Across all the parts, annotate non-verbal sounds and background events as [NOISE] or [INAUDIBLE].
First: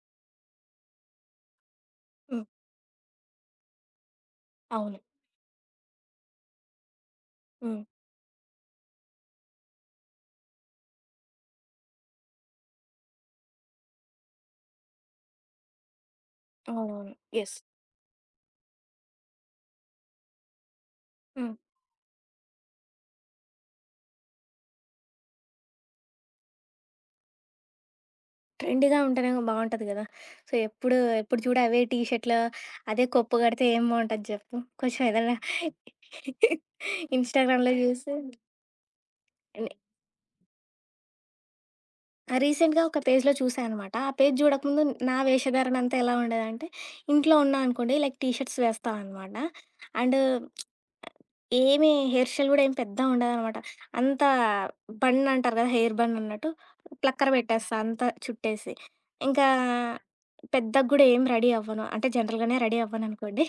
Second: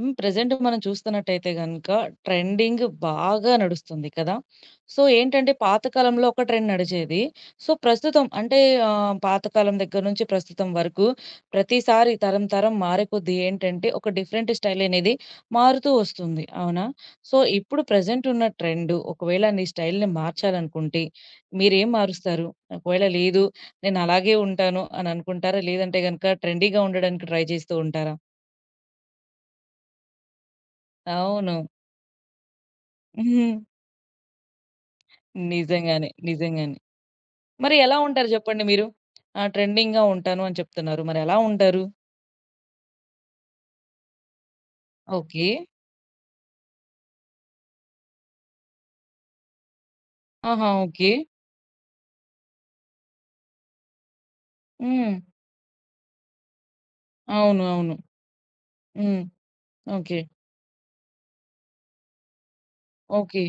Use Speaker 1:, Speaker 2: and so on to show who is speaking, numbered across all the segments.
Speaker 1: హ్మ్. ప్రెజెంట్ మనం చూస్తున్నట్టయితే గనక
Speaker 2: హ్మ్.
Speaker 1: ట్రెండింగ్ బాగా నడుస్తుంది కదా!
Speaker 2: అవును.
Speaker 1: సో, ఏంటంటే పాత కాలంలో ఒక ట్రెండ్ నడిచేది. సో,
Speaker 2: హ్మ్.
Speaker 1: ప్రస్తుతం అంటే పాతకాలం దగ్గర నుంచి ప్రస్తుతం వరకు ప్రతిసారి తరం తరం మారే కొద్దీ ఏంటంటే ఒక డిఫరెంట్ స్టైల్ అనేది మారుతూ వస్తుంది. అవునా?
Speaker 2: అవునవును.
Speaker 1: So,
Speaker 2: yes.
Speaker 1: ఇప్పుడు ప్రెజెంట్ ఉన్న ట్రెండ్ ఒకవేళ నీ స్టైల్‌ని మార్చాలనుకుంటే
Speaker 2: హ్మ్.
Speaker 1: మీరేం మారుస్తారు? ఒకవేళ లేదు నేను అలాగే ఉంటాను అని అనుకుంటారా? లేదంటే గనక ట్రెండీగా ఉండడానికి ట్రై చేస్తూ ఉంటారా?
Speaker 2: ట్రెండీగా ఉంటేనే బావుంటది గదా! సో, ఎప్పుడు ఎప్పుడు
Speaker 1: అవును.
Speaker 2: చూడు అవే టీ షర్ట్‌లు అదే కొప్పు గడితే
Speaker 1: [LAUGHS]
Speaker 2: ఏం బావుంటది జెప్పు. కొంచెం ఏదైనా
Speaker 1: నిజంగానే. నిజంగానే.
Speaker 2: ఇన్‌స్టాగ్రామ్‌లో
Speaker 1: మరి ఎలా
Speaker 2: జూసి
Speaker 1: ఉంటారు జెప్పండి మీరు?
Speaker 2: నే
Speaker 1: ట్రెండింగ్‌గా ఉంటాను అని చెప్తున్నారు. మరి ఎలా ఉంటారు?
Speaker 2: రీసెంట్‌గా ఒక పేజ్‌లో చూసా అనమాట. ఆ పేజ్ జూడకముందు నా
Speaker 1: ఓకే.
Speaker 2: వేషధారణ అంతా ఎలా ఉండేదంటే, ఇంట్లో ఉన్నా అనుకోండి లైక్ టీ షర్ట్స్ వేస్తా అనమాట. అండ్
Speaker 1: ఆహా! ఓకే.
Speaker 2: ఏమి హెయిర్ స్టైల్ గూడా ఏం పెద్దగా ఉండదనమాట. అంత
Speaker 1: హ్మ్.
Speaker 2: బన్ అంటారు గదా! హెయిర్ బన్ అన్నట్టు ప్లక్కర
Speaker 1: అవును.
Speaker 2: పెట్టేస్తా
Speaker 1: అవును.
Speaker 2: అంతా చుట్టేసి.
Speaker 1: హ్మ్.
Speaker 2: ఇంకా
Speaker 1: ఓకే.
Speaker 2: పెద్దగా గూడా ఏం రెడీ అవ్వను. అంటే జనరల్‌గానే రెడీ
Speaker 1: ఓకే.
Speaker 2: అవ్వననుకోండి.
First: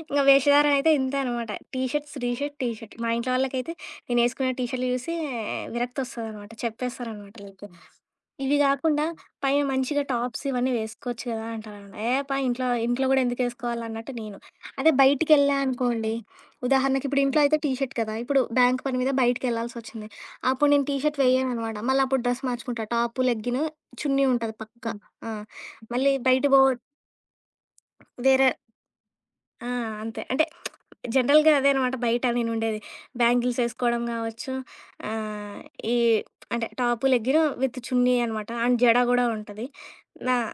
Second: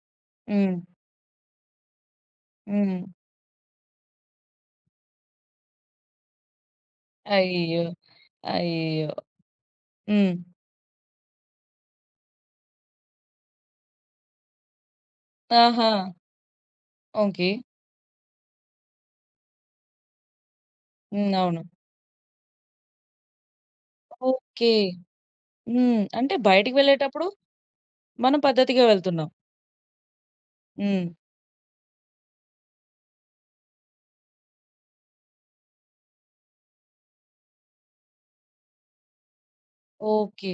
Speaker 2: ఇంగా వేషధారణ
Speaker 1: హ్మ్.
Speaker 2: అయితే ఇంతే అనమాట. టీ షర్ట్, శ్రీ షర్ట్, టీ షర్ట్.
Speaker 1: హ్మ్.
Speaker 2: మా ఇంట్లో వాళ్ళకైతే నేనేసుకునే టీ షర్ట్‌లు చూసి విరక్తొస్తదనమాట. చెప్పేస్తారనమాట లైక్
Speaker 1: అయ్యో!
Speaker 2: ఇవి గాకుండా
Speaker 1: అయ్యో!
Speaker 2: పైన మంచిగా
Speaker 1: హ్మ్.
Speaker 2: టాప్స్ ఇవన్నీ వేసుకోవచ్చు గదా! అంటారనమాట. ఏ అబ్బా! ఇంట్లో ఇంట్లో గూడా ఎందుకేసుకోవాలన్నట్టు నేను. అదే బయటికెళ్ళా
Speaker 1: ఆహా!
Speaker 2: అనుకోండి ఉదాహరణకి ఇప్పుడు ఇంట్లో
Speaker 1: ఓకే.
Speaker 2: అయితే టీ షర్ట్ కదా! ఇప్పుడు బ్యాంక్ పని మీద బయటికెళ్ళాల్సొచ్చింది. అప్పుడు నేను టీ షర్ట్
Speaker 1: హ్మ్. అవును.
Speaker 2: వేయననమాట. మళ్ళీ అప్పుడు డ్రెస్ మార్చుకుంటా. టాప్, లెగ్గిన్, చున్నీ ఉంటది
Speaker 1: ఓకే.
Speaker 2: పక్కా. హ్మ్. ఆ! ఓకే.
Speaker 1: హ్మ్.
Speaker 2: మళ్ళీ
Speaker 1: అంటే
Speaker 2: బయట
Speaker 1: బయటికి వెళ్ళేటప్పుడు మనం
Speaker 2: వేరే
Speaker 1: పద్ధతిగా వెళ్తున్నాం.
Speaker 2: ఆ! అంతే. అంటే
Speaker 1: హ్మ్.
Speaker 2: జనరల్‌గా అదే అనమాట బయట నేనుండేది. బ్యాంగిల్స్ ఏసుకోవడం గావచ్చు, ఆహ్, ఈ అంటే టాపు, లెగ్గిను విత్ చున్నీ అనమాట. అండ్ జడ గూడా ఉంటది. నా
Speaker 1: ఓకే.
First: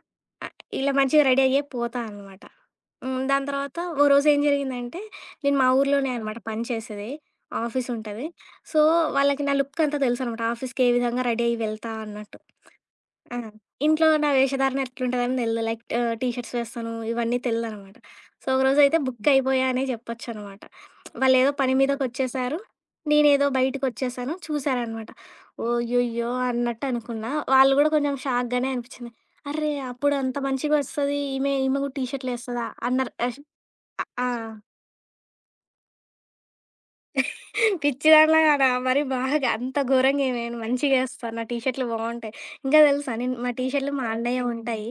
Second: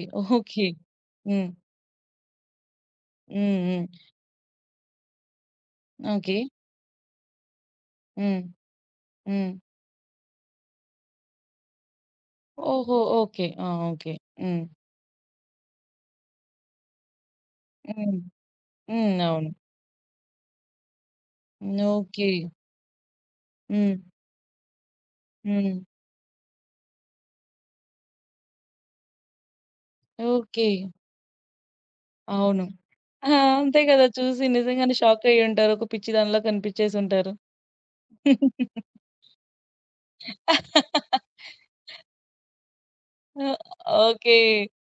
Speaker 2: ఆహ్,
Speaker 1: ఓకే.
Speaker 2: ఇలా మంచిగా రెడీ
Speaker 1: హ్మ్.
Speaker 2: అయ్యే పోతా అనమాట. హ్మ్. దాని
Speaker 1: హ్మ్.
Speaker 2: తర్వాత ఓ
Speaker 1: హ్మ్.
Speaker 2: రోజేం జరిగిందంటే, నేను మా ఊర్లోనే ఆ!
Speaker 1: ఓకే.
Speaker 2: అనమాట పని చేసేది. ఆఫీసుంటది.
Speaker 1: హ్మ్.
Speaker 2: సో, వాళ్ళకి
Speaker 1: హ్మ్.
Speaker 2: నా లుక్ అంతా తెలుసనమాట. ఆఫీస్‌కి ఏ విధంగా రెడీ అయ్యి వెళ్తా అన్నట్టు.
Speaker 1: ఓహో!
Speaker 2: ఆ!
Speaker 1: ఓకే. ఆ!
Speaker 2: ఇంట్లో
Speaker 1: ఓకే.
Speaker 2: నా
Speaker 1: హ్మ్.
Speaker 2: వేషధారణ ఎట్లుంటదని తెలీదు. లైక్ టీ షర్ట్స్ వేస్తాను. ఇవన్నీ తెలీదనమాట.
Speaker 1: హ్మ్.
Speaker 2: సో, ఒకరోజైతే
Speaker 1: హ్మ్.
Speaker 2: బుక్
Speaker 1: అవును.
Speaker 2: అయిపోయా అనే చెప్పొచ్చనమాట. వాళ్ళేదో పని
Speaker 1: ఓకే.
Speaker 2: మీదకొచ్చేసారు. నేనేదో
Speaker 1: హ్మ్.
Speaker 2: బయటికొచ్చేసాను. చూసారనమాట.
Speaker 1: హ్మ్.
Speaker 2: ఓయ్యయ్యో! అన్నట్టు అనుకున్నా. వాళ్ళు గూడా కొంచెం షాక్‌గానే అనిపిచ్చింది. అర్రే! అప్పుడు అంత
Speaker 1: ఓకే.
Speaker 2: మంచిగొస్తది ఈమె ఈమె గూడా టీ
Speaker 1: అవును.
Speaker 2: షర్ట్‌లేస్తదా అన్నారు.
Speaker 1: ఆ! అంతే కదా!
Speaker 2: ఆ!
Speaker 1: చూసి నిజంగానే షాకయ్యుంటారు. ఒక పిచ్చిదానిలా కనిపించేసుంటారు.
Speaker 2: పిచ్చిదానిలా కాదా? మరి బాగా అంత ఘోరంగా ఏమేయను. మంచిగేస్తాను. నా టీ షర్టులు బావుంటాయి. ఇంకా తెలుసా నేను మా
Speaker 1: ఓహ్!
Speaker 2: టీ షర్టులు మా
Speaker 1: ఓకే.
Speaker 2: అన్నయ్యవి ఉంటాయి.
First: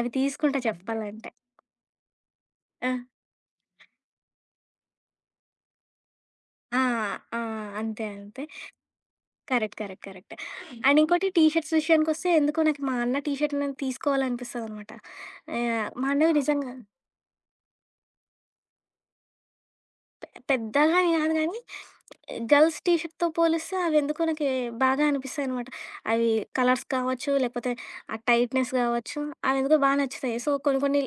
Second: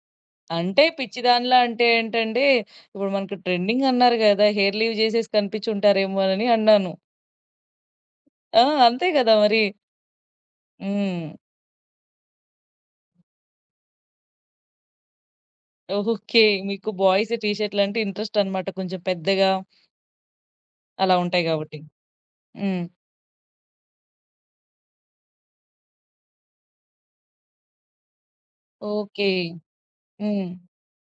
Speaker 2: అవి తీసుకుంటా
Speaker 1: అంటే
Speaker 2: చెప్పాలంటే.
Speaker 1: పిచ్చిదానిలా అంటే ఏంటండి,
Speaker 2: ఆ!
Speaker 1: ఇప్పుడు మనకు ట్రెండింగ్ అన్నారు గదా! హెయిర్ లీవ్ జేసేసి కనిపించుంటారేమోనని
Speaker 2: ఆ!
Speaker 1: అన్నాను.
Speaker 2: ఆ! అంతే. అంతే.
Speaker 1: ఆ! అంతే గదా! మరి.
Speaker 2: కరెక్ట్. కరెక్ట్. కరెక్ట్. అండ్
Speaker 1: హ్మ్.
Speaker 2: ఇంకోటి టీ షర్ట్స్ విషయానికొస్తే ఎందుకో నాకు మా అన్న టీ షర్ట్ నేను తీసుకోవాలనిపిస్తదనమాట. మా అన్నవి
Speaker 1: ఓకే.
Speaker 2: నిజంగా
Speaker 1: మీకు బాయ్స్ టీ షర్ట్‌లంటే ఇంట్రెస్ట్ అన్నమాట. కొంచెం పెద్దగా
Speaker 2: పెద్దగా అని
Speaker 1: అలా
Speaker 2: కాదు
Speaker 1: ఉంటాయి
Speaker 2: కానీ
Speaker 1: గాబట్టి.
Speaker 2: గర్ల్స్
Speaker 1: హ్మ్.
Speaker 2: టీ షర్ట్‌తో పోలిస్తే అవెందుకో నాకి బాగా అనిపిస్తాయనమాట. అవి కలర్స్ కావచ్చు, లేకపోతే ఆ టైట్‌నెస్ కావచ్చు,
Speaker 1: ఓకే.
Speaker 2: అవెందుకో బా నచ్చుతాయి.
Speaker 1: హ్మ్.
Speaker 2: సో, కొన్ని కొన్ని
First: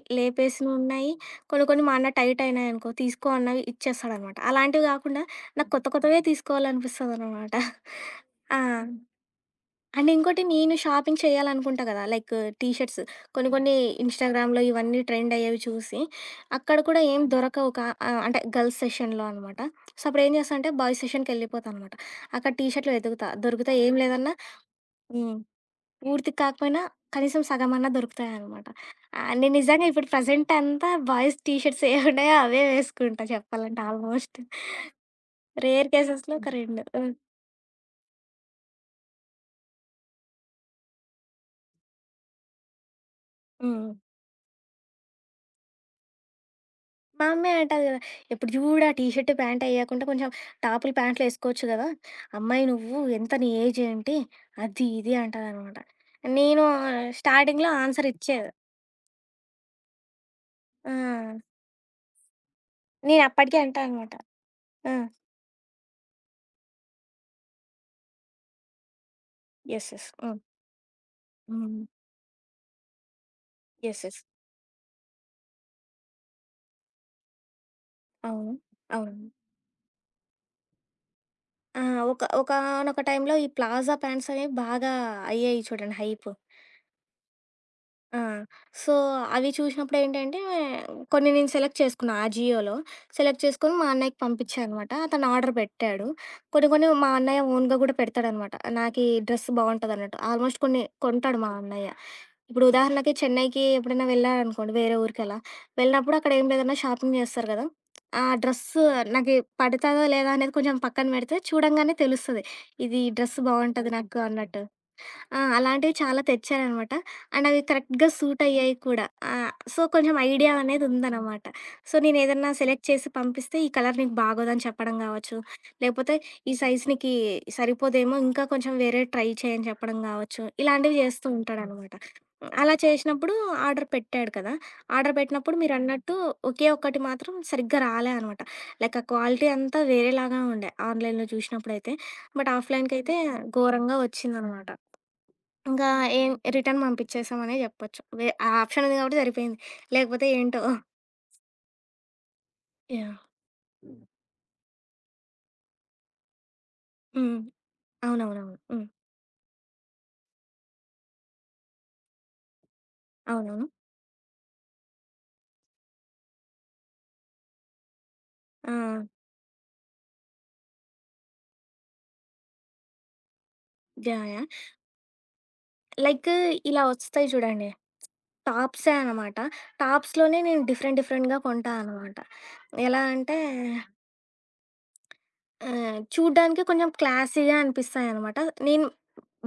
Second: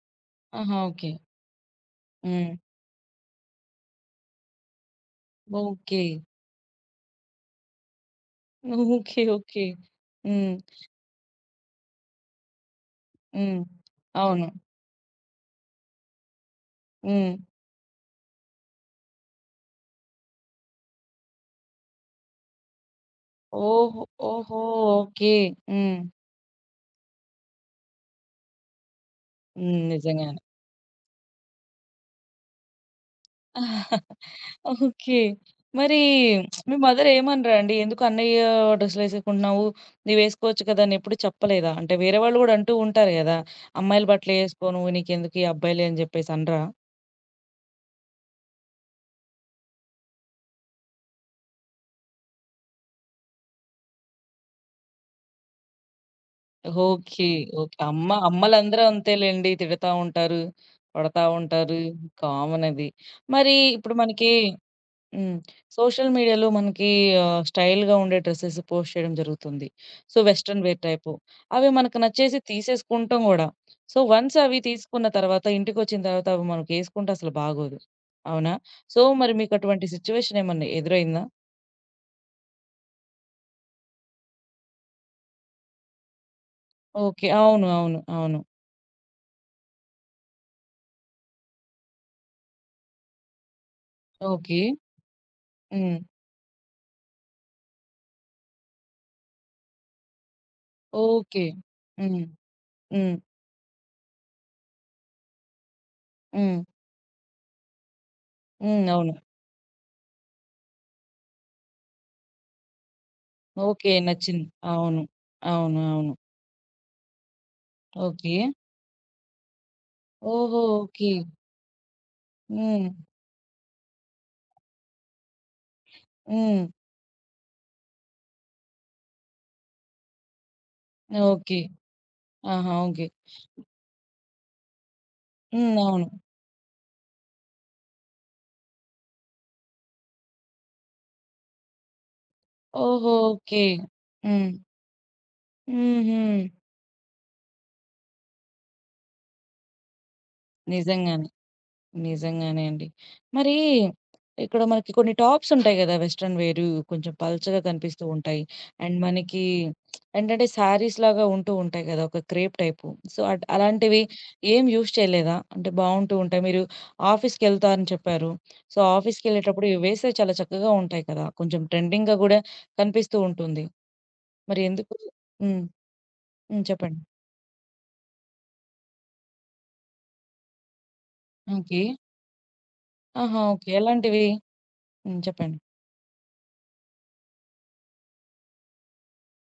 Speaker 1: ఆహా! ఓకే.
Speaker 2: లేపేసినున్నాయి. కొన్ని కొన్ని మా అన్న టైట్
Speaker 1: హ్మ్.
Speaker 2: అయినాయనుకో, తీసుకో అన్నవి ఇచ్చేస్తాడనమాట. అలాంటివి కాకుండా నాకు కొత్త
Speaker 1: ఓకే.
Speaker 2: కొత్తవే తీసుకోవాలనిపిస్తదనమాట. ఆ!
Speaker 1: ఓకే. ఓకే.
Speaker 2: అండ్ ఇంకోటి
Speaker 1: హ్మ్.
Speaker 2: నేను షాపింగ్ చేయాలనుకుంటా కదా! లైక్ టీ షర్ట్స్ కొన్ని
Speaker 1: హ్మ్.
Speaker 2: కొన్ని
Speaker 1: అవును.
Speaker 2: ఇన్‌స్టాగ్రామ్‌లో ఇవన్నీ ట్రెండ్ అయ్యేవి చూసి, అక్కడ కూడా ఏం
Speaker 1: హ్మ్.
Speaker 2: దొరకవు అంటే గర్ల్స్ సెషన్‌లో అనమాట. సో, అప్పుడేం చేస్తా అంటే బాయ్స్ సెషన్‌కెళ్ళిపోతా అనమాట. అక్కడ టీ షర్ట్‌లు వెతుకుతా. దొరుకుతాయి ఏం
Speaker 1: ఓహో!
Speaker 2: లేదన్నా
Speaker 1: ఓహో! ఓకే.
Speaker 2: హ్మ్.
Speaker 1: హ్మ్.
Speaker 2: పూర్తిగా కాకపోయినా కనీసం సగమన్నా దొరుకుతాయనమాట. నేను
Speaker 1: హ్మ్.
Speaker 2: నిజంగా ఇప్పుడు
Speaker 1: నిజంగానే.
Speaker 2: ప్రెజెంట్ అంతా బాయ్స్ టీ షర్ట్స్ ఏవున్నాయో అవే వేసుకుంటా చెప్పాలంటే ఆల్మోస్ట్.
Speaker 1: ఓకే.
Speaker 2: రేర్
Speaker 1: మరి
Speaker 2: కేసెస్‌లో ఒక
Speaker 1: మీ
Speaker 2: 2.
Speaker 1: మదర్
Speaker 2: హ్మ్.
Speaker 1: ఏమనరా అండి? "ఎందుకు అన్నయ్య డ్రెస్సులేసుకుంటున్నావు? నువ్వేసుకోవచ్చు కదా!" అని ఎప్పుడు చెప్పలేదా? అంటే వేరే వాళ్ళు గూడా అంటూ ఉంటారు గదా!
Speaker 2: హ్మ్.
Speaker 1: "అమ్మాయిల బట్టలేసుకో నువ్వు. నీకెందుకు ఈ అబ్బాయిలే" అని జెప్పేసి అనరా?
Speaker 2: మా అమ్మే అంటది గదా! ఎప్పుడు జూడు ఆ టీ షర్ట్, ప్యాంట్ ఎయ్యకుండా కొంచెం టాపులు, ప్యాంట్లు ఎసుకోవచ్చు గదా! అమ్మాయి నువ్వు ఎంత నీ ఏజ్ ఏంటి? అది ఇది అంటదనమాట. నేను
Speaker 1: ఓకే.
Speaker 2: స్టార్టింగ్‌లో
Speaker 1: ఓకే. అమ్మ
Speaker 2: ఆన్సర్ ఇచ్చేది.
Speaker 1: అమ్మలందరూ అంతేలెండి. తిడతా ఉంటారు.
Speaker 2: ఆ!
Speaker 1: కొడతా ఉంటారు. కామన్ అది.
Speaker 2: నేను
Speaker 1: మరి
Speaker 2: అప్పటికే అంటా
Speaker 1: ఇప్పుడు
Speaker 2: అనమాట.
Speaker 1: మనకి
Speaker 2: ఆ!
Speaker 1: హ్మ్. సోషల్ మీడియాలో మనకి స్టైల్‌గా ఉండే డ్రెసెస్ పోస్ట్ చేయడం జరుగుతుంది.
Speaker 2: యెస్. యెస్.
Speaker 1: సో,
Speaker 2: హ్మ్.
Speaker 1: Western wear type. అవి
Speaker 2: హ్మ్.
Speaker 1: మనకు నచ్చేసి తీసేసుకుంటాం గూడా. So,
Speaker 2: yes. యెస్.
Speaker 1: వన్స్ అవి తీసుకున్న తర్వాత ఇంటికొచ్చిన తర్వాత అవి మనకేసుకుంటే అసలు బాగోదు. అవునా?
Speaker 2: అవును.
Speaker 1: సో,
Speaker 2: అవును.
Speaker 1: మరి మీకటువంటి సిట్యుయేషన్ ఏమన్నా ఎదురైందా?
Speaker 2: ఆ! ఒకానొక టైంలో ఈ ప్లాజా ప్యాంట్స్ అనేవి బాగా అయ్యాయి చూడండి హైప్.
Speaker 1: ఓకే. అవును. అవును.
Speaker 2: ఆ!
Speaker 1: అవును.
Speaker 2: సో, అవి చూసినప్పుడేంటంటే, కొన్ని నేను సెలెక్ట్ చేసుకున్నా అజియోలో. సెలెక్ట్ చేసుకొని మా అన్నయ్యకి
Speaker 1: ఓకే.
Speaker 2: పంపిచ్చా అనమాట. అతను ఆర్డర్
Speaker 1: హ్మ్.
Speaker 2: పెట్టాడు. కొన్ని కొన్ని మా అన్నయ్య ఓన్‌గా గూడా పెడతాడనమాట. నాకీ డ్రెస్ బావుంటదన్నట్టు. ఆల్మోస్ట్ కొన్ని కొంటాడు
Speaker 1: ఓకే.
Speaker 2: మా అన్నయ్య.
Speaker 1: హ్మ్.
Speaker 2: ఇప్పుడు ఉదాహరణకి
Speaker 1: హ్మ్.
Speaker 2: చెన్నైకి ఎప్పుడైనా వెళ్ళాడనుకోండి వేరే ఊరికలా, వెళ్ళినప్పుడు అక్కడ ఏం
Speaker 1: హ్మ్.
Speaker 2: లేదన్నా షాపింగ్ జేస్తారు గదా! ఆ డ్రెస్సు
Speaker 1: హ్మ్. అవును.
Speaker 2: నాకి పడతదో లేదా అనేది కొంచెం పక్కన బెడితే చూడంగానే తెలుస్తది. ఇది డ్రెస్
Speaker 1: ఓకే.
Speaker 2: బావుంటది నాకు
Speaker 1: నచ్చింది.
Speaker 2: అన్నట్టు.
Speaker 1: అవును.
Speaker 2: ఆ!
Speaker 1: అవును.
Speaker 2: అలాంటివి
Speaker 1: అవును.
Speaker 2: చాలా తెచ్చాననమాట. అండ్ అవి కరెక్ట్‌గా
Speaker 1: ఓకే.
Speaker 2: సూట్ అయ్యాయి కూడా. సో, కొంచెం ఐడియా
Speaker 1: ఓహో!
Speaker 2: అనేది
Speaker 1: ఓకే.
Speaker 2: ఉందనమాట. సో, నేనేదన్నా
Speaker 1: హ్మ్.
Speaker 2: సెలెక్ట్ చేసి పంపిస్తే, "ఈ కలర్ నీకు బాగోదని" చెప్పడం గావచ్చు, లేపోతే "ఈ
Speaker 1: హ్మ్.
Speaker 2: సైజ్ నీకీ సరిపోదేమో, ఇంకా కొంచెం వేరే ట్రై చెయి" అని చెప్పడం గావచ్చు. ఇలాంటివి చేస్తూ
Speaker 1: ఓకే.
Speaker 2: ఉంటాడనమాట.
Speaker 1: ఆహా!
Speaker 2: అలా
Speaker 1: ఓకే.
Speaker 2: చేషినప్పుడు ఆర్డర్ పెట్టాడు కదా! ఆర్డర్ పెట్టినప్పుడు
Speaker 1: హ్మ్. అవును.
Speaker 2: మీరన్నట్టు ఒకే ఒక్కటి మాత్రం సరిగ్గా రాలే అనమాట. లైక్ ఆ క్వాలిటీ అంతా వేరేలాగా ఉండే ఆన్‌లైన్‌లో చూషినప్పుడైతే. బట్
Speaker 1: ఓహో!
Speaker 2: ఆఫ్‌లైన్‌కైతే
Speaker 1: ఓకే.
Speaker 2: ఘోరంగా
Speaker 1: హ్మ్.
Speaker 2: వచ్చిందనమాట. ఇంకా
Speaker 1: హుహు.
Speaker 2: ఏం రిటర్న్ పంపిచ్చేసామనే జెప్పొచ్చు. వే ఆ ఆప్షన్ ఉంది గాబట్టి సరిపోయింది. లేకపోతే ఏంటో
Speaker 1: నిజంగానే. నిజంగానే అండి.
Speaker 2: యాహ్!
Speaker 1: మరీ ఇక్కడ మనకి కొన్ని టాప్స్ ఉంటాయి గదా! వెస్టర్న్ వేరు కొంచెం
Speaker 2: హ్మ్.
Speaker 1: పల్చగా కనిపిస్తూ ఉంటాయి.
Speaker 2: అవునవునవును. హ్మ్.
Speaker 1: అండ్ మనకి ఏంటంటే శారీస్‌లాగా ఉంటూ ఉంటాయి గదా! ఒక క్రేప్ టైపు. సో,
Speaker 2: అవునవును.
Speaker 1: అలాంటివి ఏం యూజ్ చేయలేదా? అంటే బావుంటూ ఉంటాయి. మీరు ఆఫీస్‌కెళ్తా అని చెప్పారు.
Speaker 2: ఆ!
Speaker 1: సో, ఆఫీస్‌కెళ్ళేటప్పుడు ఇవి వేస్తే చాలా చక్కగా ఉంటాయి కదా! కొంచెం ట్రెండింగ్‌గా గూడా కనిపిస్తూ ఉంటుంది.
Speaker 2: యాహ్! యాహ్!
Speaker 1: మరి ఎందుకు హ్మ్.
Speaker 2: లైక్
Speaker 1: హ్మ్.
Speaker 2: ఇలా
Speaker 1: చెప్పండి.
Speaker 2: వస్తాయి చూడండి. టాప్సే అనమాట. టాప్స్‌లోనే నేను డిఫరెంట్‌గా కొంటా
Speaker 1: ఓకే.
Speaker 2: అనమాట. ఎలా అంటే
Speaker 1: ఆహా! ఓకే. ఎలాంటివి? హ్మ్. చెప్పండి.
Speaker 2: చూడ్డానికి కొంచెం క్లాసీగా అనిపిస్తాయనమాట. నేను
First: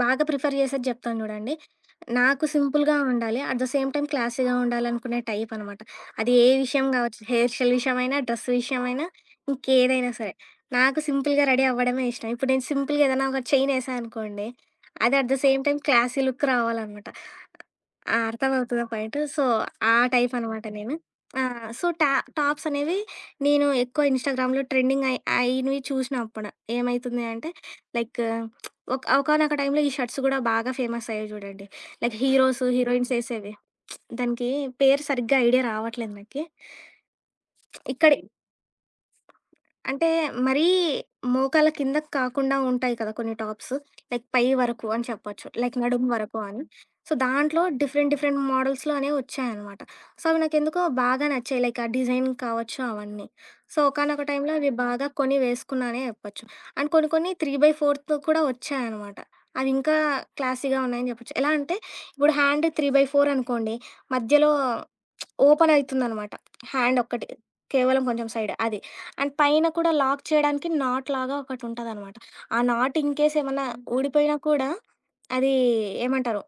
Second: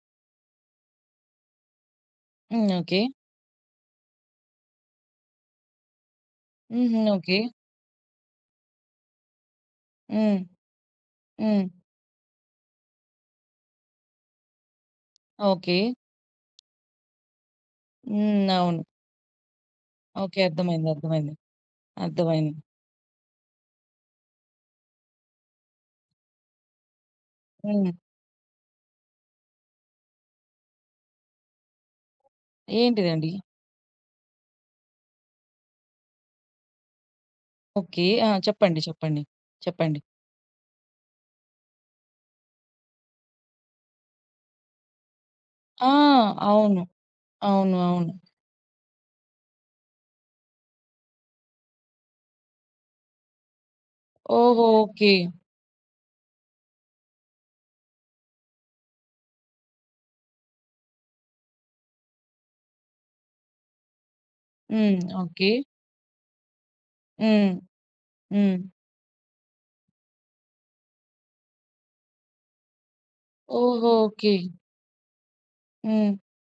Speaker 2: బాగా ప్రిఫర్ చేసేది జెప్తాను జూడండి. నాకు
Speaker 1: హ్మ్.
Speaker 2: సింపుల్‌గా
Speaker 1: ఓకే.
Speaker 2: ఉండాలి. అట్ ద సేమ్ టైమ్ క్లాసీగా ఉండాలనుకునే టైప్ అనమాట. అది ఏ విషయం
Speaker 1: హుహు.
Speaker 2: గావచ్చు.
Speaker 1: ఓకే.
Speaker 2: హెయిర్ స్టైల్ విషయమైనా, డ్రెస్ విషయమైనా, ఇంకేదైనా సరే.
Speaker 1: హ్మ్.
Speaker 2: నాకు సింపుల్‌గా
Speaker 1: హ్మ్.
Speaker 2: రెడీ అవ్వడమే ఇష్టం. ఇప్పుడు నేను సింపుల్‌గా ఏదైనా ఒక చైన్ ఏసా అనుకోండి. అది at the same
Speaker 1: okay.
Speaker 2: Time classy look రావాలనమాట. ఆ!
Speaker 1: హ్మ్. అవును.
Speaker 2: అర్థమవుతదా పాయింట్? సో, ఆ టైప్
Speaker 1: ఓకే.
Speaker 2: అనమాట
Speaker 1: అర్థమైంది.
Speaker 2: నేను.
Speaker 1: అర్థమైంది.
Speaker 2: ఆ! సో,
Speaker 1: అర్థమైంది.
Speaker 2: టాప్స్ అనేవి నేను ఎక్కువ ఇన్‌స్టాగ్రామ్‌లో ట్రెండింగ్ అయినవి చూసినప్పుడు ఏమైతుంది అంటే
Speaker 1: హ్మ్.
Speaker 2: లైక్ ఒకానొక టైంలో ఈ షర్ట్స్ గూడా బాగా ఫేమస్ అయ్యాయి జూడండి. లైక్ హీరోస్, హీరోయిన్స్
Speaker 1: ఏంటిదండి?
Speaker 2: ఏసేవి. దానికి పేరు సరిగ్గా ఐడియా రావట్లేదు నాకి.
Speaker 1: ఓకే.
Speaker 2: ఇక్కడి
Speaker 1: ఆ! చెప్పండి. చెప్పండి. చెప్పండి.
Speaker 2: అంటే మరీ మోకాళ్ళ కిందకి కాకుండా ఉంటాయి కదా కొన్ని టాప్స్. లైక్ పై వరకు అని చెప్పొచ్చు. లైక్
Speaker 1: ఆ!
Speaker 2: నడుము వరకు అని.
Speaker 1: అవును.
Speaker 2: సో, దాంట్లో
Speaker 1: అవును.
Speaker 2: డిఫరెంట్
Speaker 1: అవును.
Speaker 2: డిఫరెంట్ మోడల్స్‌లో అనేవి వచ్చాయనమాట. సో, అవి నాకెందుకో బాగా నచ్చాయి. లైక్ ఆ డిజైన్ కావచ్చు అవన్నీ. సో, ఒకానొక టైంలో
Speaker 1: ఓహో!
Speaker 2: అవి బాగా
Speaker 1: ఓకే.
Speaker 2: కొని వేసుకున్నానే చెప్పొచ్చు. అండ్ కొన్ని కొన్ని 3/4 కూడా వచ్చాయనమాట. అవి ఇంకా క్లాసీగా ఉన్నాయని చెప్పొచ్చు. ఎలా అంటే ఇప్పుడు హ్యాండ్ 3/4 అనుకోండి. మధ్యలో
Speaker 1: హ్మ్. ఓకే.
Speaker 2: ఓపెన్ అయితుందనమాట. హ్యాండ్ ఒక్కటి.
Speaker 1: హ్మ్.
Speaker 2: కేవలం కొంచెం సైడ్
Speaker 1: హ్మ్.
Speaker 2: అది. అండ్ పైన కూడా లాక్ చేయడానికి నాట్ లాగా ఒకటుంటదనమాట. ఆ నాట్ ఇన్‌కేస్ ఏమన్నా ఆహా!
Speaker 1: ఓహో! ఓకే.
Speaker 2: ఊడిపోయినా కూడా అది
Speaker 1: హ్మ్.
Speaker 2: ఏమంటారు?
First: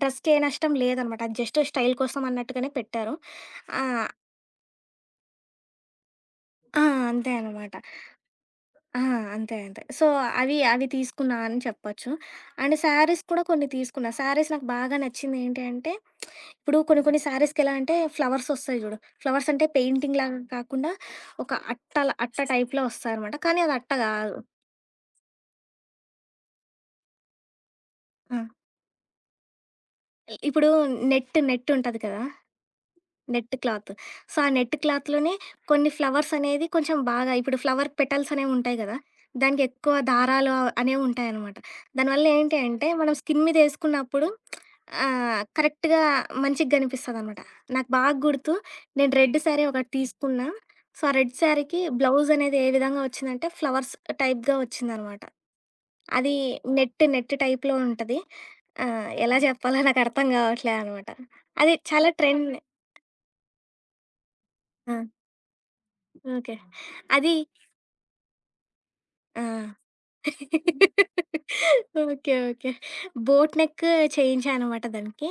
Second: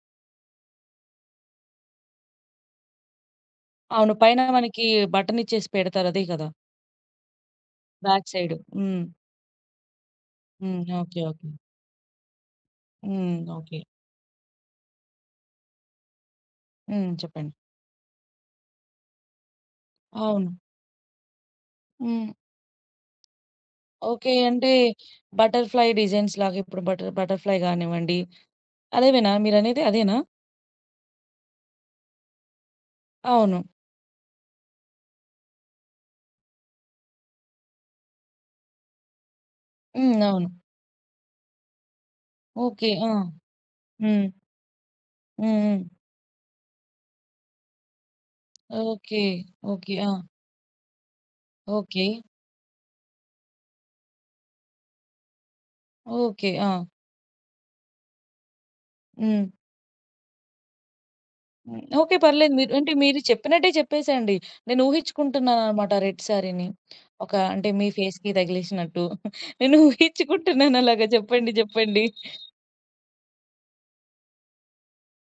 Speaker 2: డ్రెస్‌కి ఏ నష్టం లేదనమాట. అది జస్ట్ స్టైల్ కోసం అన్నట్టుగానే పెట్టారు. ఆ!
Speaker 1: అవును. పైన మనకి బటన్ ఇచ్చేసి పెడతారు. అదే కదా!
Speaker 2: ఆ! అంతే అనమాట.
Speaker 1: Back side.
Speaker 2: ఆ!
Speaker 1: హ్మ్.
Speaker 2: అంతే. అంతే. సో, అవి
Speaker 1: హ్మ్.
Speaker 2: అవి
Speaker 1: ఓకే.
Speaker 2: తీసుకున్నా
Speaker 1: ఓకే.
Speaker 2: అని చెప్పొచ్చు. అండ్ శారీస్
Speaker 1: హ్మ్.
Speaker 2: కూడా కొన్ని
Speaker 1: ఓకే.
Speaker 2: తీసుకున్నా. శారీస్ నాకు బాగా నచ్చింది ఏంటి అంటే, ఇప్పుడు కొన్ని
Speaker 1: హ్మ్.
Speaker 2: కొన్ని
Speaker 1: చెప్పండి.
Speaker 2: శారీస్‌కి ఎలా అంటే ఫ్లవర్స్ ఒస్తాయి జూడు. ఫ్లవర్స్ అంటే పెయింటింగ్ లాగా
Speaker 1: అవును.
Speaker 2: కాకుండా ఒక అట్టల
Speaker 1: హ్మ్.
Speaker 2: అట్ట టైప్‌లో ఒస్తాయనమాట. కానీ అది అట్ట
Speaker 1: ఓకే.
Speaker 2: గాదు.
Speaker 1: అంటే బటర్‌ఫ్లై డిజైన్స్ లాగా ఇప్పుడు బటర్‌ఫ్లై గానివ్వండి
Speaker 2: ఆ!
Speaker 1: అదేవేనా మీరనేది అదేనా?
Speaker 2: ఇప్పుడు నెట్ నెట్ ఉంటది కదా! నెట్
Speaker 1: అవును.
Speaker 2: క్లాత్. సో, ఆ నెట్ క్లాత్‌లోనే కొన్ని ఫ్లవర్స్ అనేది కొంచెం బాగా ఇప్పుడు ఫ్లవర్ పెటల్స్ అనేవుంటాయి గదా! దానికెక్కువ
Speaker 1: హ్మ్. అవును.
Speaker 2: దారాలు అనేవుంటాయనమాట. దానివల్ల ఏంటి అంటే,
Speaker 1: ఓకే. ఆ!
Speaker 2: మనం స్కిన్ మీద
Speaker 1: హ్మ్.
Speaker 2: ఏసుకున్నప్పుడు
Speaker 1: హ్మ్. హ్మ్.
Speaker 2: కరెక్ట్‌గా మంచిగ గనిపిస్తదనమాట. నాకు బాగా గుర్తు నేను
Speaker 1: ఓకే.
Speaker 2: రెడ్ శారీ ఒకటి
Speaker 1: ఓకే. ఆ!
Speaker 2: తీసుకున్నా. సో, ఆ రెడ్ శారీకి
Speaker 1: ఓకే.
Speaker 2: బ్లౌజనేది ఏ విధంగా వచ్చిందంటే, ఫ్లవర్స్ టైప్‌గా వచ్చిందనమాట. అది
Speaker 1: ఓకే. ఆ!
Speaker 2: నెట్ నెట్ టైప్‌లో ఉంటది. ఎలా
Speaker 1: హ్మ్.
Speaker 2: జెప్పాలో నాకర్థం గావట్లే అనమాట. అది
Speaker 1: హ్మ్.
Speaker 2: చాలా
Speaker 1: ఓకే. పర్లేదు.
Speaker 2: ట్రెండ్.
Speaker 1: మీరు అంటే మీరు చెప్పినట్టే చెప్పేసేయండి. నేను
Speaker 2: ఆ!
Speaker 1: ఊహించుకుంటున్నాననమాట రెడ్
Speaker 2: ఓకే.
Speaker 1: శారీని. ఒక
Speaker 2: అది
Speaker 1: అంటే మీ ఫేస్‌కి తగిలేసినట్టు.
Speaker 2: ఆ!
Speaker 1: [LAUGHS] నేను ఊహించుకుంటున్నాను అలాగా చెప్పండి. చెప్పండి.
Speaker 2: ఓకే. ఓకే. బోట్ నెక్ చేయించాననమాట దానికి.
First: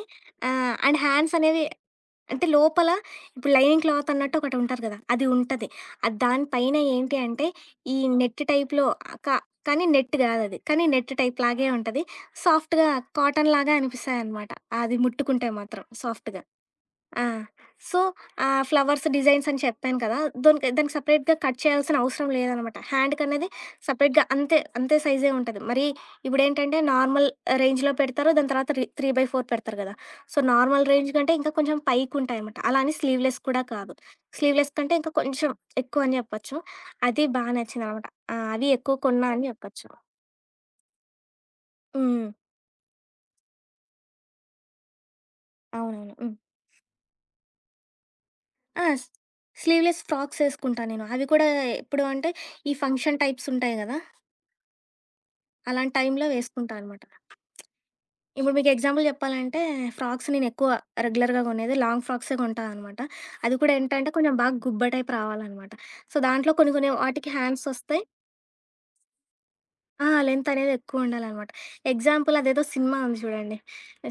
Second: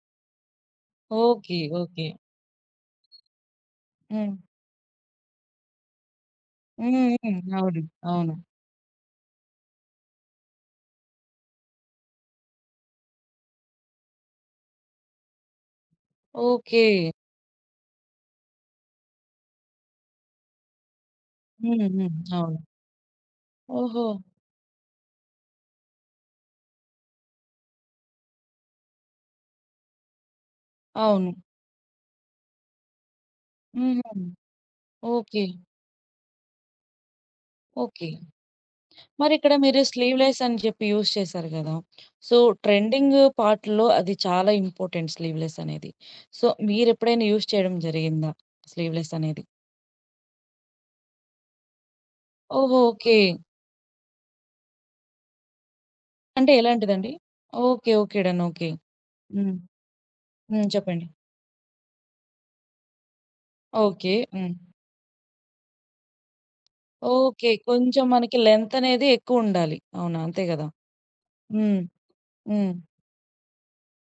Speaker 2: And hands
Speaker 1: okay.
Speaker 2: అనేవి
Speaker 1: ఓకే.
Speaker 2: అంటే లోపల ఇప్పుడు లైనింగ్ క్లాత్
Speaker 1: హ్మ్.
Speaker 2: అన్నట్టు ఒకటుంటది కదా! అది ఉంటది. అది దాని పైన
Speaker 1: హ్మ్.
Speaker 2: ఏంటి
Speaker 1: హ్మ్.
Speaker 2: అంటే
Speaker 1: అవును.
Speaker 2: ఈ
Speaker 1: అవును.
Speaker 2: నెట్ టైప్‌లో క కానీ నెట్ కాదది. కానీ నెట్ టైప్ లాగే ఉంటది. సాఫ్ట్‌గా కాటన్ లాగా అనిపిస్తాయన్నమాట. అది ముట్టుకుంటే మాత్రం సాఫ్ట్‌గా.
Speaker 1: ఓకే.
Speaker 2: ఆ! సో, ఆ ఫ్లవర్స్ డిజైన్స్ అని చెప్పాను కదా! దానికి సెపరేట్‌గా కట్
Speaker 1: హ్మ్.
Speaker 2: చేయాల్సిన
Speaker 1: హ్మ్.
Speaker 2: అవసరం
Speaker 1: అవును.
Speaker 2: లేదనమాట. హ్యాండ్‌కనేది
Speaker 1: ఓహో!
Speaker 2: సెపరేట్‌గా అంతే, అంతే సైజే ఉంటది. మరి ఇప్పుడేంటంటే నార్మల్ రేంజ్‌లో పెడతారు. దాని తర్వాత 3/4 పెడతారు కదా! సో, నార్మల్ రేంజ్
Speaker 1: అవును.
Speaker 2: కంటే ఇంకా కొంచెం పైకుంటాయనమాట. అలా అని స్లీవ్‌లెస్ కూడా కాదు.
Speaker 1: హుహు.
Speaker 2: స్లీవ్‌లెస్ కంటే ఇంకా
Speaker 1: ఓకే.
Speaker 2: కొంచెం ఎక్కువ అని చెప్పొచ్చు. అది బా నచ్చిందనమాట.
Speaker 1: ఓకే.
Speaker 2: ఆ! అవి ఎక్కువ కొన్నా అని
Speaker 1: మరిక్కడ మీరు
Speaker 2: చెప్పొచ్చు.
Speaker 1: స్లీవ్‌లెస్ అని చెప్పి యూజ్ చేశారు గదా!
Speaker 2: హ్మ్.
Speaker 1: సో, ట్రెండింగ్ పార్ట్‌లో అది చాలా ఇంపార్టెంట్ స్లీవ్‌లెస్ అనేది.
Speaker 2: అవునవును. హ్మ్.
Speaker 1: సో, మీరెప్పుడైనా యూజ్ చేయడం జరిగిందా?
Speaker 2: ఆ!
Speaker 1: స్లీవ్‌లెస్ అనేది?
Speaker 2: స్లీవ్‌లెస్ ఫ్రాక్స్ ఏసుకుంటా నేను. అవి కూడా ఎప్పుడు అంటే, ఈ
Speaker 1: ఓహో! ఓకే.
Speaker 2: ఫంక్షన్ టైప్స్ ఉంటాయి కదా! అలాంటి టైంలో
Speaker 1: అంటే
Speaker 2: వేసుకుంటా అనమాట.
Speaker 1: ఎలాంటిదండి? ఓకే. ఓకే. డన్.
Speaker 2: ఇప్పుడు
Speaker 1: ఓకే.
Speaker 2: మీకు ఎగ్జాంపుల్
Speaker 1: హ్మ్.
Speaker 2: చెప్పాలంటే, ఫ్రాక్స్
Speaker 1: హ్మ్.
Speaker 2: నేనెక్కువ
Speaker 1: చెప్పండి.
Speaker 2: రెగ్యులర్‌గా కొనేది లాంగ్ ఫ్రాక్సే కొంటా అనమాట. అది కూడా ఏంటంటే,
Speaker 1: ఓకే.
Speaker 2: కొంచెం
Speaker 1: హ్మ్.
Speaker 2: బాగా గుబ్బ టైప్ రావాలనమాట. సో, దాంట్లో కొన్ని కొన్ని వాటికి
Speaker 1: ఓకే.
Speaker 2: హ్యాండ్స్ వస్తాయి.
Speaker 1: కొంచెం మనకి లెంత్ అనేది ఎక్కువుండాలి.
Speaker 2: ఆ!
Speaker 1: అవునా? అంతే
Speaker 2: లెంత్
Speaker 1: గదా!
Speaker 2: అనేది ఎక్కువుండాలనమాట.
Speaker 1: హ్మ్.
Speaker 2: ఎగ్జాంపుల్ అదేదో
Speaker 1: హ్మ్.
Speaker 2: సినిమా ఉంది చూడండి.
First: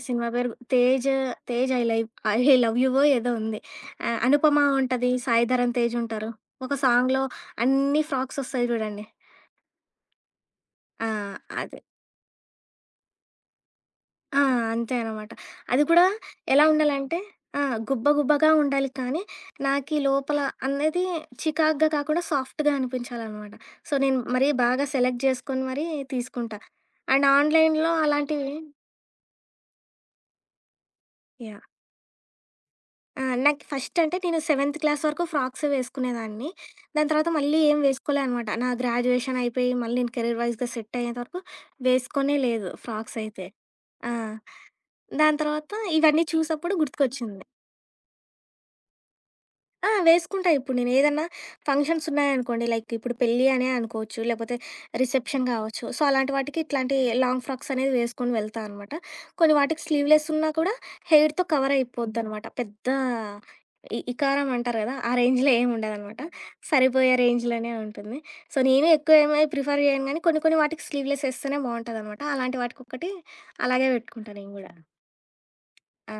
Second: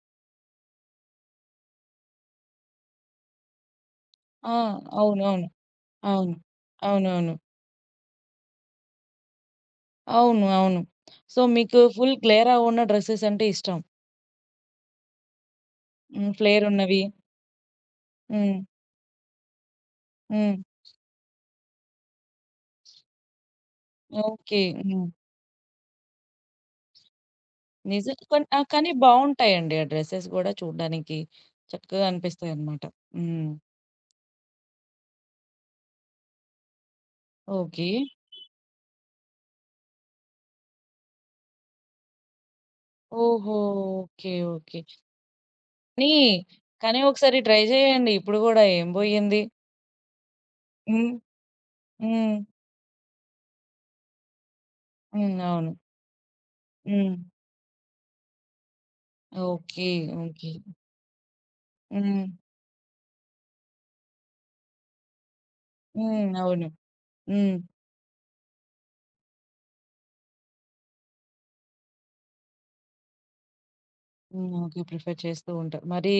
Speaker 2: సినిమా పేరు 'Tej, Tej I live I love you' ఏదో ఉంది.
Speaker 1: ఆ!
Speaker 2: 'అనుపమ' ఉంటది.
Speaker 1: అవునవును.
Speaker 2: 'సాయి ధరమ్ తేజ్' ఉంటారు.
Speaker 1: అవును.
Speaker 2: ఒక సాంగ్‌లో
Speaker 1: అవునవును.
Speaker 2: అన్ని ఫ్రాక్స్ వస్తాయి చూడండి.
Speaker 1: అవును. అవును.
Speaker 2: ఆ!
Speaker 1: సో,
Speaker 2: అది.
Speaker 1: మీకు ఫుల్ గ్లేరా ఉన్న డ్రెసెస్ అంటే ఇష్టం.
Speaker 2: ఆ! అంతే అనమాట. అది కూడా
Speaker 1: హ్మ్.
Speaker 2: ఎలా
Speaker 1: ఫ్లేర్ ఉన్నవి.
Speaker 2: ఉండాలంటే ఆ! గుబ్బ గుబ్బగా
Speaker 1: హ్మ్.
Speaker 2: ఉండాలి కానీ, నాకీ లోపల
Speaker 1: హ్మ్.
Speaker 2: అనేది చికాకుగా కాకుండా సాఫ్ట్‌గా అనిపించాలనమాట. సో, నేను మరీ
Speaker 1: ఓకే.
Speaker 2: బాగా
Speaker 1: హ్మ్.
Speaker 2: సెలెక్ట్ చేసుకొని మరీ తీసుకుంటా. అండ్ ఆన్‌లైన్‌లో
Speaker 1: నిజం కానీ
Speaker 2: అలాంటివి
Speaker 1: ఆ! కానీ బావుంటాయండి. ఆ డ్రెసెస్ గూడా చూడ్డానికి
Speaker 2: యాహ్!
Speaker 1: చక్కగా అనిపిస్తాయన్నమాట.
Speaker 2: ఆ!
Speaker 1: హ్మ్.
Speaker 2: నాకు ఫస్ట్ అంటే నేను సెవెంత్ క్లాస్ వరకు ఫ్రాక్సే వేసుకునేదాన్ని. దాని తర్వాత మళ్ళీ ఏం
Speaker 1: ఓకే.
Speaker 2: వేసుకోలే అనమాట. నా గ్రాడ్యుయేషన్ అయిపోయి మళ్ళీ నేను కెరీర్ వైస్‌గా సెట్ అయ్యేంత వరకు వేసుకోనే లేదు ఫ్రాక్స్ అయితే.
Speaker 1: ఓహో!
Speaker 2: ఆ!
Speaker 1: ఓకే. ఓకే.
Speaker 2: దాని తర్వాత
Speaker 1: కానీ,
Speaker 2: ఇవన్నీ చూసప్పుడు
Speaker 1: కానీ ఒకసారి
Speaker 2: గుర్తుకొచ్చింది.
Speaker 1: ట్రై చేయండి. ఇప్పుడు గూడా ఏం బోయింది.
Speaker 2: ఆ! వేసుకుంటా. ఇప్పుడు
Speaker 1: హ్మ్.
Speaker 2: నేనేదన్నా ఫంక్షన్స్
Speaker 1: హ్మ్.
Speaker 2: ఉన్నాయనుకోండి, లైక్ ఇప్పుడు పెళ్లి అనే అనుకోవచ్చు, లేకపోతే
Speaker 1: హ్మ్.
Speaker 2: రిసెప్షన్
Speaker 1: అవును.
Speaker 2: కావచ్చు. సో, అలాంటి వాటికి ఇట్లాంటి
Speaker 1: హ్మ్.
Speaker 2: లాంగ్ ఫ్రాక్స్ అనేది వేసుకొని వెళ్తా అనమాట. కొన్ని వాటికి
Speaker 1: ఓకే.
Speaker 2: Sleeveless
Speaker 1: okay.
Speaker 2: ఉన్నా కూడా హెయిర్‌తో కవర్
Speaker 1: హ్మ్.
Speaker 2: అయిపోద్దనమాట. పెద్ద ఇకారం అంటారు కదా! ఆ రేంజ్‌లో ఏమి ఉండదనమాట.
Speaker 1: హ్మ్. అవును.
Speaker 2: సరిపోయే
Speaker 1: హ్మ్.
Speaker 2: రేంజ్‌లోనే ఉంటుంది. సో, నేను ఎక్కువ ఏమీ ప్రిఫర్ చేయను గానీ, కొన్ని కొన్ని వాటికి స్లీవ్‌లెస్ ఏస్తేనే బావుంటదనమాట. అలాంటి వాటికొక్కటి అలాగే పెట్టుకుంటా
Speaker 1: హ్మ్.
Speaker 2: నేను గూడా.
Speaker 1: ఓకే. ప్రిఫర్ చేస్తూ ఉంటారు. మరి
Speaker 2: ఆ!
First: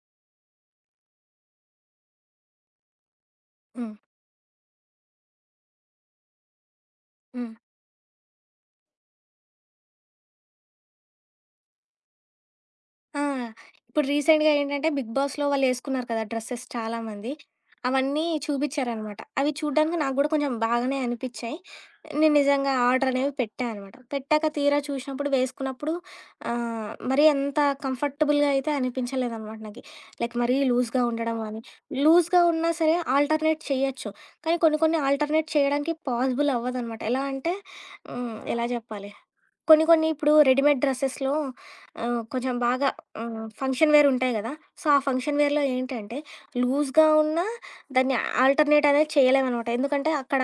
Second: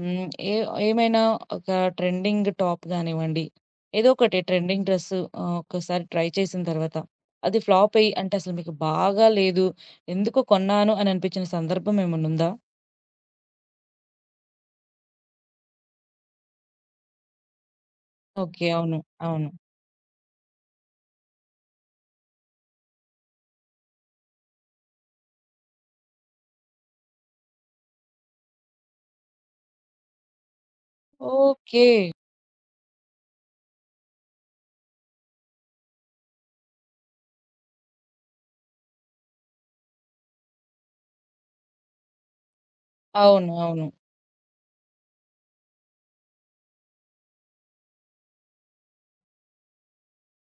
Speaker 1: హ్మ్. ఏ ఏమైనా ఒక ట్రెండింగ్ టాప్ గానివ్వండి,
Speaker 2: హ్మ్.
Speaker 1: ఏదో ఒకటి ట్రెండింగ్ డ్రెస్ ఒక్కసారి ట్రై చేసిన తర్వాత,
Speaker 2: హ్మ్.
Speaker 1: అది ఫ్లాప్ అయ్యి అంటే అసలు మీకు బాగా లేదు. ఎందుకు కొన్నాను అని అనిపించిన సందర్భం ఏమన్నా ఉందా?
Speaker 2: ఆ! ఇప్పుడు రీసెంట్‌గా ఏంటంటే 'బిగ్ బాస్‌లో' వాళ్ళేసుకున్నారు కదా! డ్రెసెస్ చాలా మంది. అవన్నీ
Speaker 1: ఓకే. అవును.
Speaker 2: చూపిచ్చారనమాట.
Speaker 1: అవును.
Speaker 2: అవి చూడ్డానికి నాకు గూడా కొంచెం బాగానే అనిపిచ్చాయి. నేను నిజంగా ఆర్డర్ అనేవి పెట్టా అనమాట. పెట్టాక తీరా చూసినప్పుడు, వేసుకున్నప్పుడు మరీ అంత కంఫర్టబుల్‌గా అయితే అనిపించలేదనమాట నాకి. లైక్ మరీ లూజ్‌గా ఉండడం గానీ,
Speaker 1: ఓకే.
Speaker 2: లూజ్‌గా ఉన్నా సరే ఆల్టర్‌నేట్ చెయ్యొచ్చు. కానీ కొన్ని కొన్ని ఆల్టర్‌నేట్ చేయడానికి పాసిబుల్ అవ్వదనమాట. ఎలా అంటే హ్మ్. ఎలా జెప్పాలి? కొన్ని కొన్ని ఇప్పుడు రెడీమేడ్ డ్రెస్సెస్‌లో ఆహ్, కొంచెం బాగా ఆహ్,
Speaker 1: అవును. అవును.
Speaker 2: ఫంక్షన్ వేర్ ఉంటాయి గదా! సో, ఆ ఫంక్షన్ వేర్‌లో ఏంటంటే లూజ్‌గా ఉన్నా దాన్ని ఆల్టర్‌నేట్ అనేది చేయలేమనమాట. ఎందుకంటే అక్కడ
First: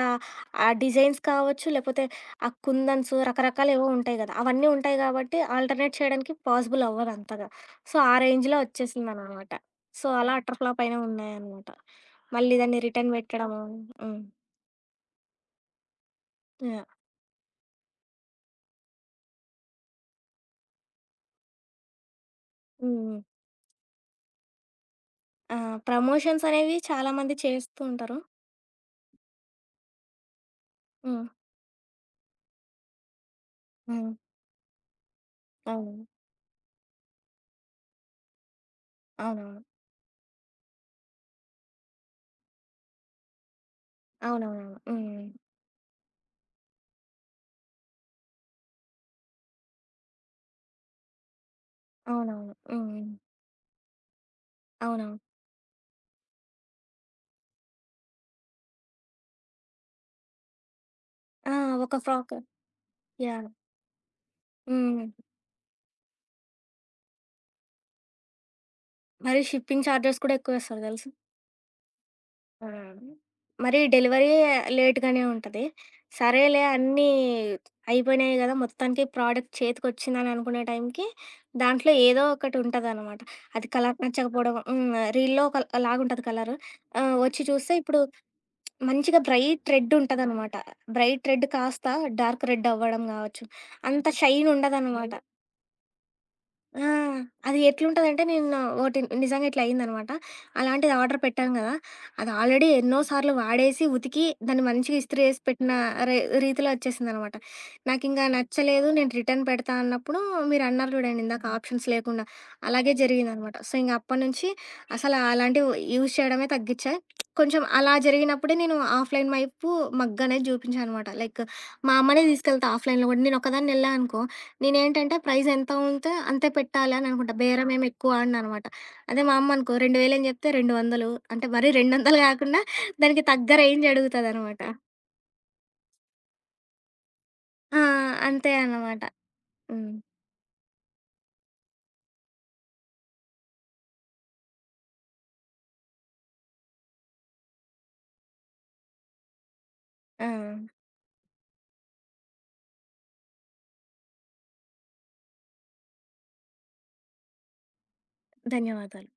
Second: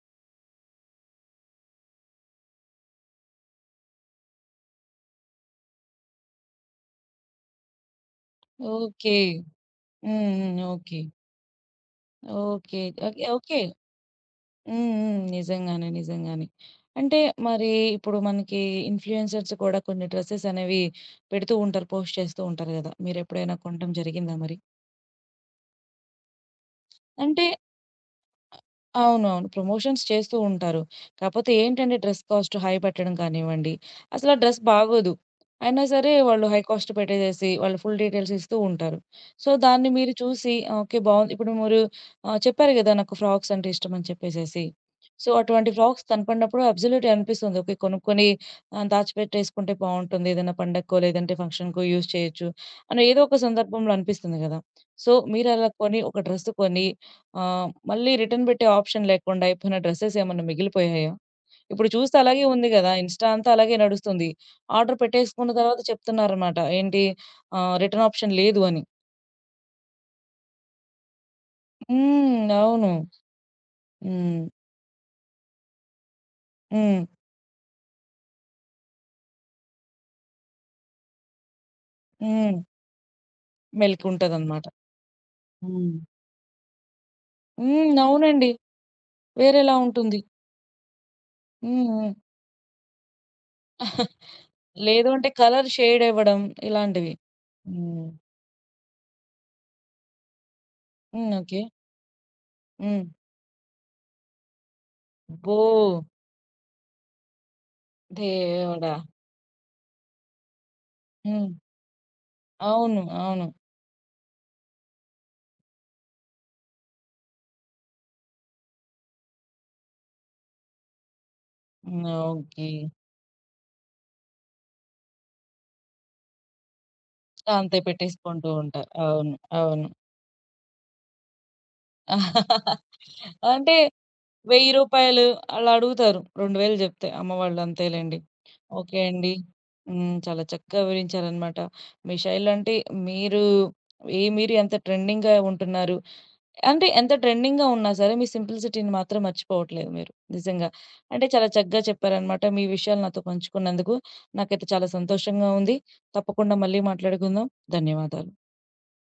Speaker 2: ఆ డిజైన్స్ కావచ్చు, లేకపోతే ఆ కుందన్స్ రకరకాలేవో ఉంటాయి గదా! అవన్నీ ఉంటాయి గాబట్టి ఆల్టర్‌నేట్ చేయడానికి పాసిబుల్ అవ్వదంతగా. సో, ఆ రేంజ్‌లో
Speaker 1: ఓకే.
Speaker 2: వచ్చేసిందనమాట. సో,
Speaker 1: హ్మ్.
Speaker 2: అలా అటర్
Speaker 1: హ్మ్.
Speaker 2: Flop
Speaker 1: okay.
Speaker 2: అయినవి ఉన్నాయనమాట. మళ్ళీ
Speaker 1: ఓకే.
Speaker 2: దాన్ని రిటర్న్
Speaker 1: ఓకే. ఓకే.
Speaker 2: పెట్టడము. హ్మ్.
Speaker 1: హ్మ్. హ్మ్. నిజంగానే. నిజంగానే.
Speaker 2: యాహ్!
Speaker 1: అంటే మరి ఇప్పుడు మనకి ఇన్‌ఫ్లుయెన్సర్స్ కూడా కొన్ని డ్రెసెస్ అనేవి పెడుతూ ఉంటారు. పోస్ట్ చేస్తూ ఉంటారు గదా!
Speaker 2: హ్మ్. హ్మ్.
Speaker 1: మీరెప్పుడైనా కొనటం జరిగిందా మరి?
Speaker 2: ఆ! ప్రమోషన్స్ అనేవి చాలామంది
Speaker 1: అంటే
Speaker 2: చేస్తూ ఉంటారు.
Speaker 1: అవునవును. ప్రమోషన్స్ చేస్తూ ఉంటారు.
Speaker 2: హ్మ్.
Speaker 1: కాపోతే ఏంటంటే డ్రెస్ కాస్ట్ హై పెట్టడం కానివ్వండి,
Speaker 2: హ్మ్.
Speaker 1: అసలా డ్రెస్ బాగోదు. అయినా
Speaker 2: అవును.
Speaker 1: సరే వాళ్ళు హై కాస్ట్ పెట్టేసేసి వాళ్ళు ఫుల్ డీటెయిల్స్ ఇస్తూ ఉంటారు. సో,
Speaker 2: అవునవును.
Speaker 1: దాన్ని మీరు చూసి ఓకే. బావుంది. ఇప్పుడు మీరు చెప్పారు గదా! నాకు ఫ్రాక్స్ అంటే ఇష్టమని చెప్పేసేసి.
Speaker 2: అవునవునవును. హ్మ్.
Speaker 1: సో, అటువంటి ఫ్రాక్స్ కనపడినప్పుడు అబ్సల్యూట్‌లీ అనిపిస్తుంది. ఓకే. కొనుక్కొని దాచిపెట్టేసుకుంటే బావుంటుంది. ఏదైనా పండక్కో, లేదంటే ఫంక్షన్‌కో యూజ్ చేయొచ్చు
Speaker 2: అవునవును.
Speaker 1: అని
Speaker 2: హ్మ్.
Speaker 1: ఏదో ఒక సందర్భంలో అనిపిస్తుంది గదా! సో,
Speaker 2: అవునవును.
Speaker 1: మీరలా కొని ఒక డ్రెస్ కొని ఆ! మళ్ళీ రిటర్న్ పెట్టే ఆప్షన్ లేకుండా అయిపోయిన డ్రెసెస్ ఏమన్నా మిగిలిపోయాయా?
Speaker 2: ఆ!
Speaker 1: ఇప్పుడు
Speaker 2: ఒక
Speaker 1: చూస్తే
Speaker 2: ఫ్రాక్
Speaker 1: అలాగే ఉంది గదా! ఇన్‌స్టా అంతా
Speaker 2: యాహ్!
Speaker 1: అలాగే నడుస్తుంది. ఆర్డర్
Speaker 2: హ్మ్.
Speaker 1: పెట్టేసుకున్న తర్వాత చెప్తున్నారన్నమాట. ఏంటి రిటర్న్ ఆప్షన్ లేదు అని.
Speaker 2: మరి షిప్పింగ్ చార్జెస్ కూడా ఎక్కువేస్తారు తెలుసా?
Speaker 1: హ్మ్.
Speaker 2: ఆ!
Speaker 1: అవును.
Speaker 2: మరి డెలివరీ
Speaker 1: హ్మ్.
Speaker 2: లేట్‌గానే ఉంటది. సరేలే
Speaker 1: హ్మ్.
Speaker 2: అన్నీ అయిపోయినాయి గదా! మొత్తానికి ప్రోడక్ట్ చేతికొచ్చిందని అనుకునే టైంకి దాంట్లో ఏదో ఒకటి
Speaker 1: హ్మ్.
Speaker 2: ఉంటదనమాట. అది కలర్
Speaker 1: మెలిక
Speaker 2: నచ్చకపోవడం
Speaker 1: ఉంటదన్నమాట.
Speaker 2: హ్మ్. రీల్‌లో
Speaker 1: హ్మ్.
Speaker 2: ఒకలాగుంటది కలరు. వచ్చి చూస్తే
Speaker 1: హ్మ్.
Speaker 2: ఇప్పుడు
Speaker 1: అవునండి.
Speaker 2: మంచిగా బ్రైట్
Speaker 1: వేరేలా
Speaker 2: రెడ్
Speaker 1: ఉంటుంది.
Speaker 2: ఉంటదనమాట. బ్రైట్ రెడ్
Speaker 1: హ్మ్.
Speaker 2: కాస్త
Speaker 1: హ్మ్.
Speaker 2: డార్క్ రెడ్ అవ్వడం గావచ్చు. అంత షైన్
Speaker 1: లేదు
Speaker 2: ఉండదనమాట.
Speaker 1: అంటే కలర్ షేడ్ ఇవ్వడం
Speaker 2: ఆ!
Speaker 1: ఇలాంటివి.
Speaker 2: అది
Speaker 1: హ్మ్.
Speaker 2: ఎట్లుంటదంటే నేను ఒకటి నిజంగా ఇట్లా అయిందనమాట. అలాంటిది ఆర్డర్
Speaker 1: హ్మ్.
Speaker 2: పెట్టాను
Speaker 1: ఓకే.
Speaker 2: గదా! అది ఆల్రెడీ ఎన్నో
Speaker 1: హ్మ్.
Speaker 2: సార్లు వాడేసి, ఉతికి దాన్ని మంచిగా ఇస్త్రీ ఏసి
Speaker 1: అబ్బో!
Speaker 2: పెట్టిన రే రీతిలో వచ్చేసిందనమాట. నాకింకా నచ్చలేదు.
Speaker 1: దేవుడా!
Speaker 2: నేను రిటర్న్ పెడతా అన్నప్పుడు మీరన్నారు చూడండి ఇందాక
Speaker 1: హ్మ్.
Speaker 2: ఆప్షన్స్ లేకుండా, అలాగే
Speaker 1: అవును. అవును.
Speaker 2: జరిగిందనమాట. సో, ఇంక అప్పటినుంచి అసలు అలాంటివి యూజ్ చేయడమే తగ్గిచ్చా. కొంచెం అలా జరిగినప్పుడే నేను ఆఫ్‌లైన్ వైపు మగ్గనేది జూపించా అనమాట. లైక్ మా
Speaker 1: హ్మ్.
Speaker 2: అమ్మనే తీసుకెళ్తా
Speaker 1: ఓకే.
Speaker 2: ఆఫ్‌లైన్‌లో గూడా. నేనొక్కదాన్నెళ్ళా అనుకో నేనేంటంటే ప్రైజ్ ఎంత ఉంటే అంతే పెట్టాలి అని అనుకుంటా. బేరం
Speaker 1: అంతే
Speaker 2: ఏమి ఎక్కువ
Speaker 1: పెట్టేసుకుంటూ
Speaker 2: ఆడననమాట.
Speaker 1: ఉంటారు.
Speaker 2: అదే
Speaker 1: అవును.
Speaker 2: మా అమ్మ అనుకో
Speaker 1: అవును.
Speaker 2: 2000 అని చెప్తే 200 అంటే మరీ 200 కాకుండా
Speaker 1: [LAUGHS]
Speaker 2: దానికి తగ్గ
Speaker 1: అంటే
Speaker 2: రేంజ్
Speaker 1: రూ.
Speaker 2: అడుగుతదనమాట.
Speaker 1: 1000 అలా అడుగుతారు. 2000 చెప్తే అమ్మవాళ్ళు
Speaker 2: ఆ!
Speaker 1: అంతేలెండి.
Speaker 2: అంతే
Speaker 1: ఓకే
Speaker 2: అన్నమాట.
Speaker 1: అండి.
Speaker 2: హ్మ్.
Speaker 1: హ్మ్. చాలా చక్కగా వివరించారనమాట. మీ శైలి అంటే మీరు ఏ మీరు ఎంత ట్రెండింగ్‌గా ఉంటున్నారు. అంటే ఎంత ట్రెండింగ్‌గా ఉన్నా సరే మీ సింప్లిసిటీని మాత్రం మర్చిపోవట్లేదు మీరు.
Speaker 2: ఆ!
Speaker 1: నిజంగా. అంటే చాలా చక్కగా చెప్పారనమాట. మీ విషయాలు నాతో పంచుకున్నందుకు నాకైతే చాలా సంతోషంగా ఉంది. తప్పకుండా మళ్ళీ మాట్లాడుకుందాం. ధన్యవాదాలు.
Speaker 2: ధన్యవాదాలు.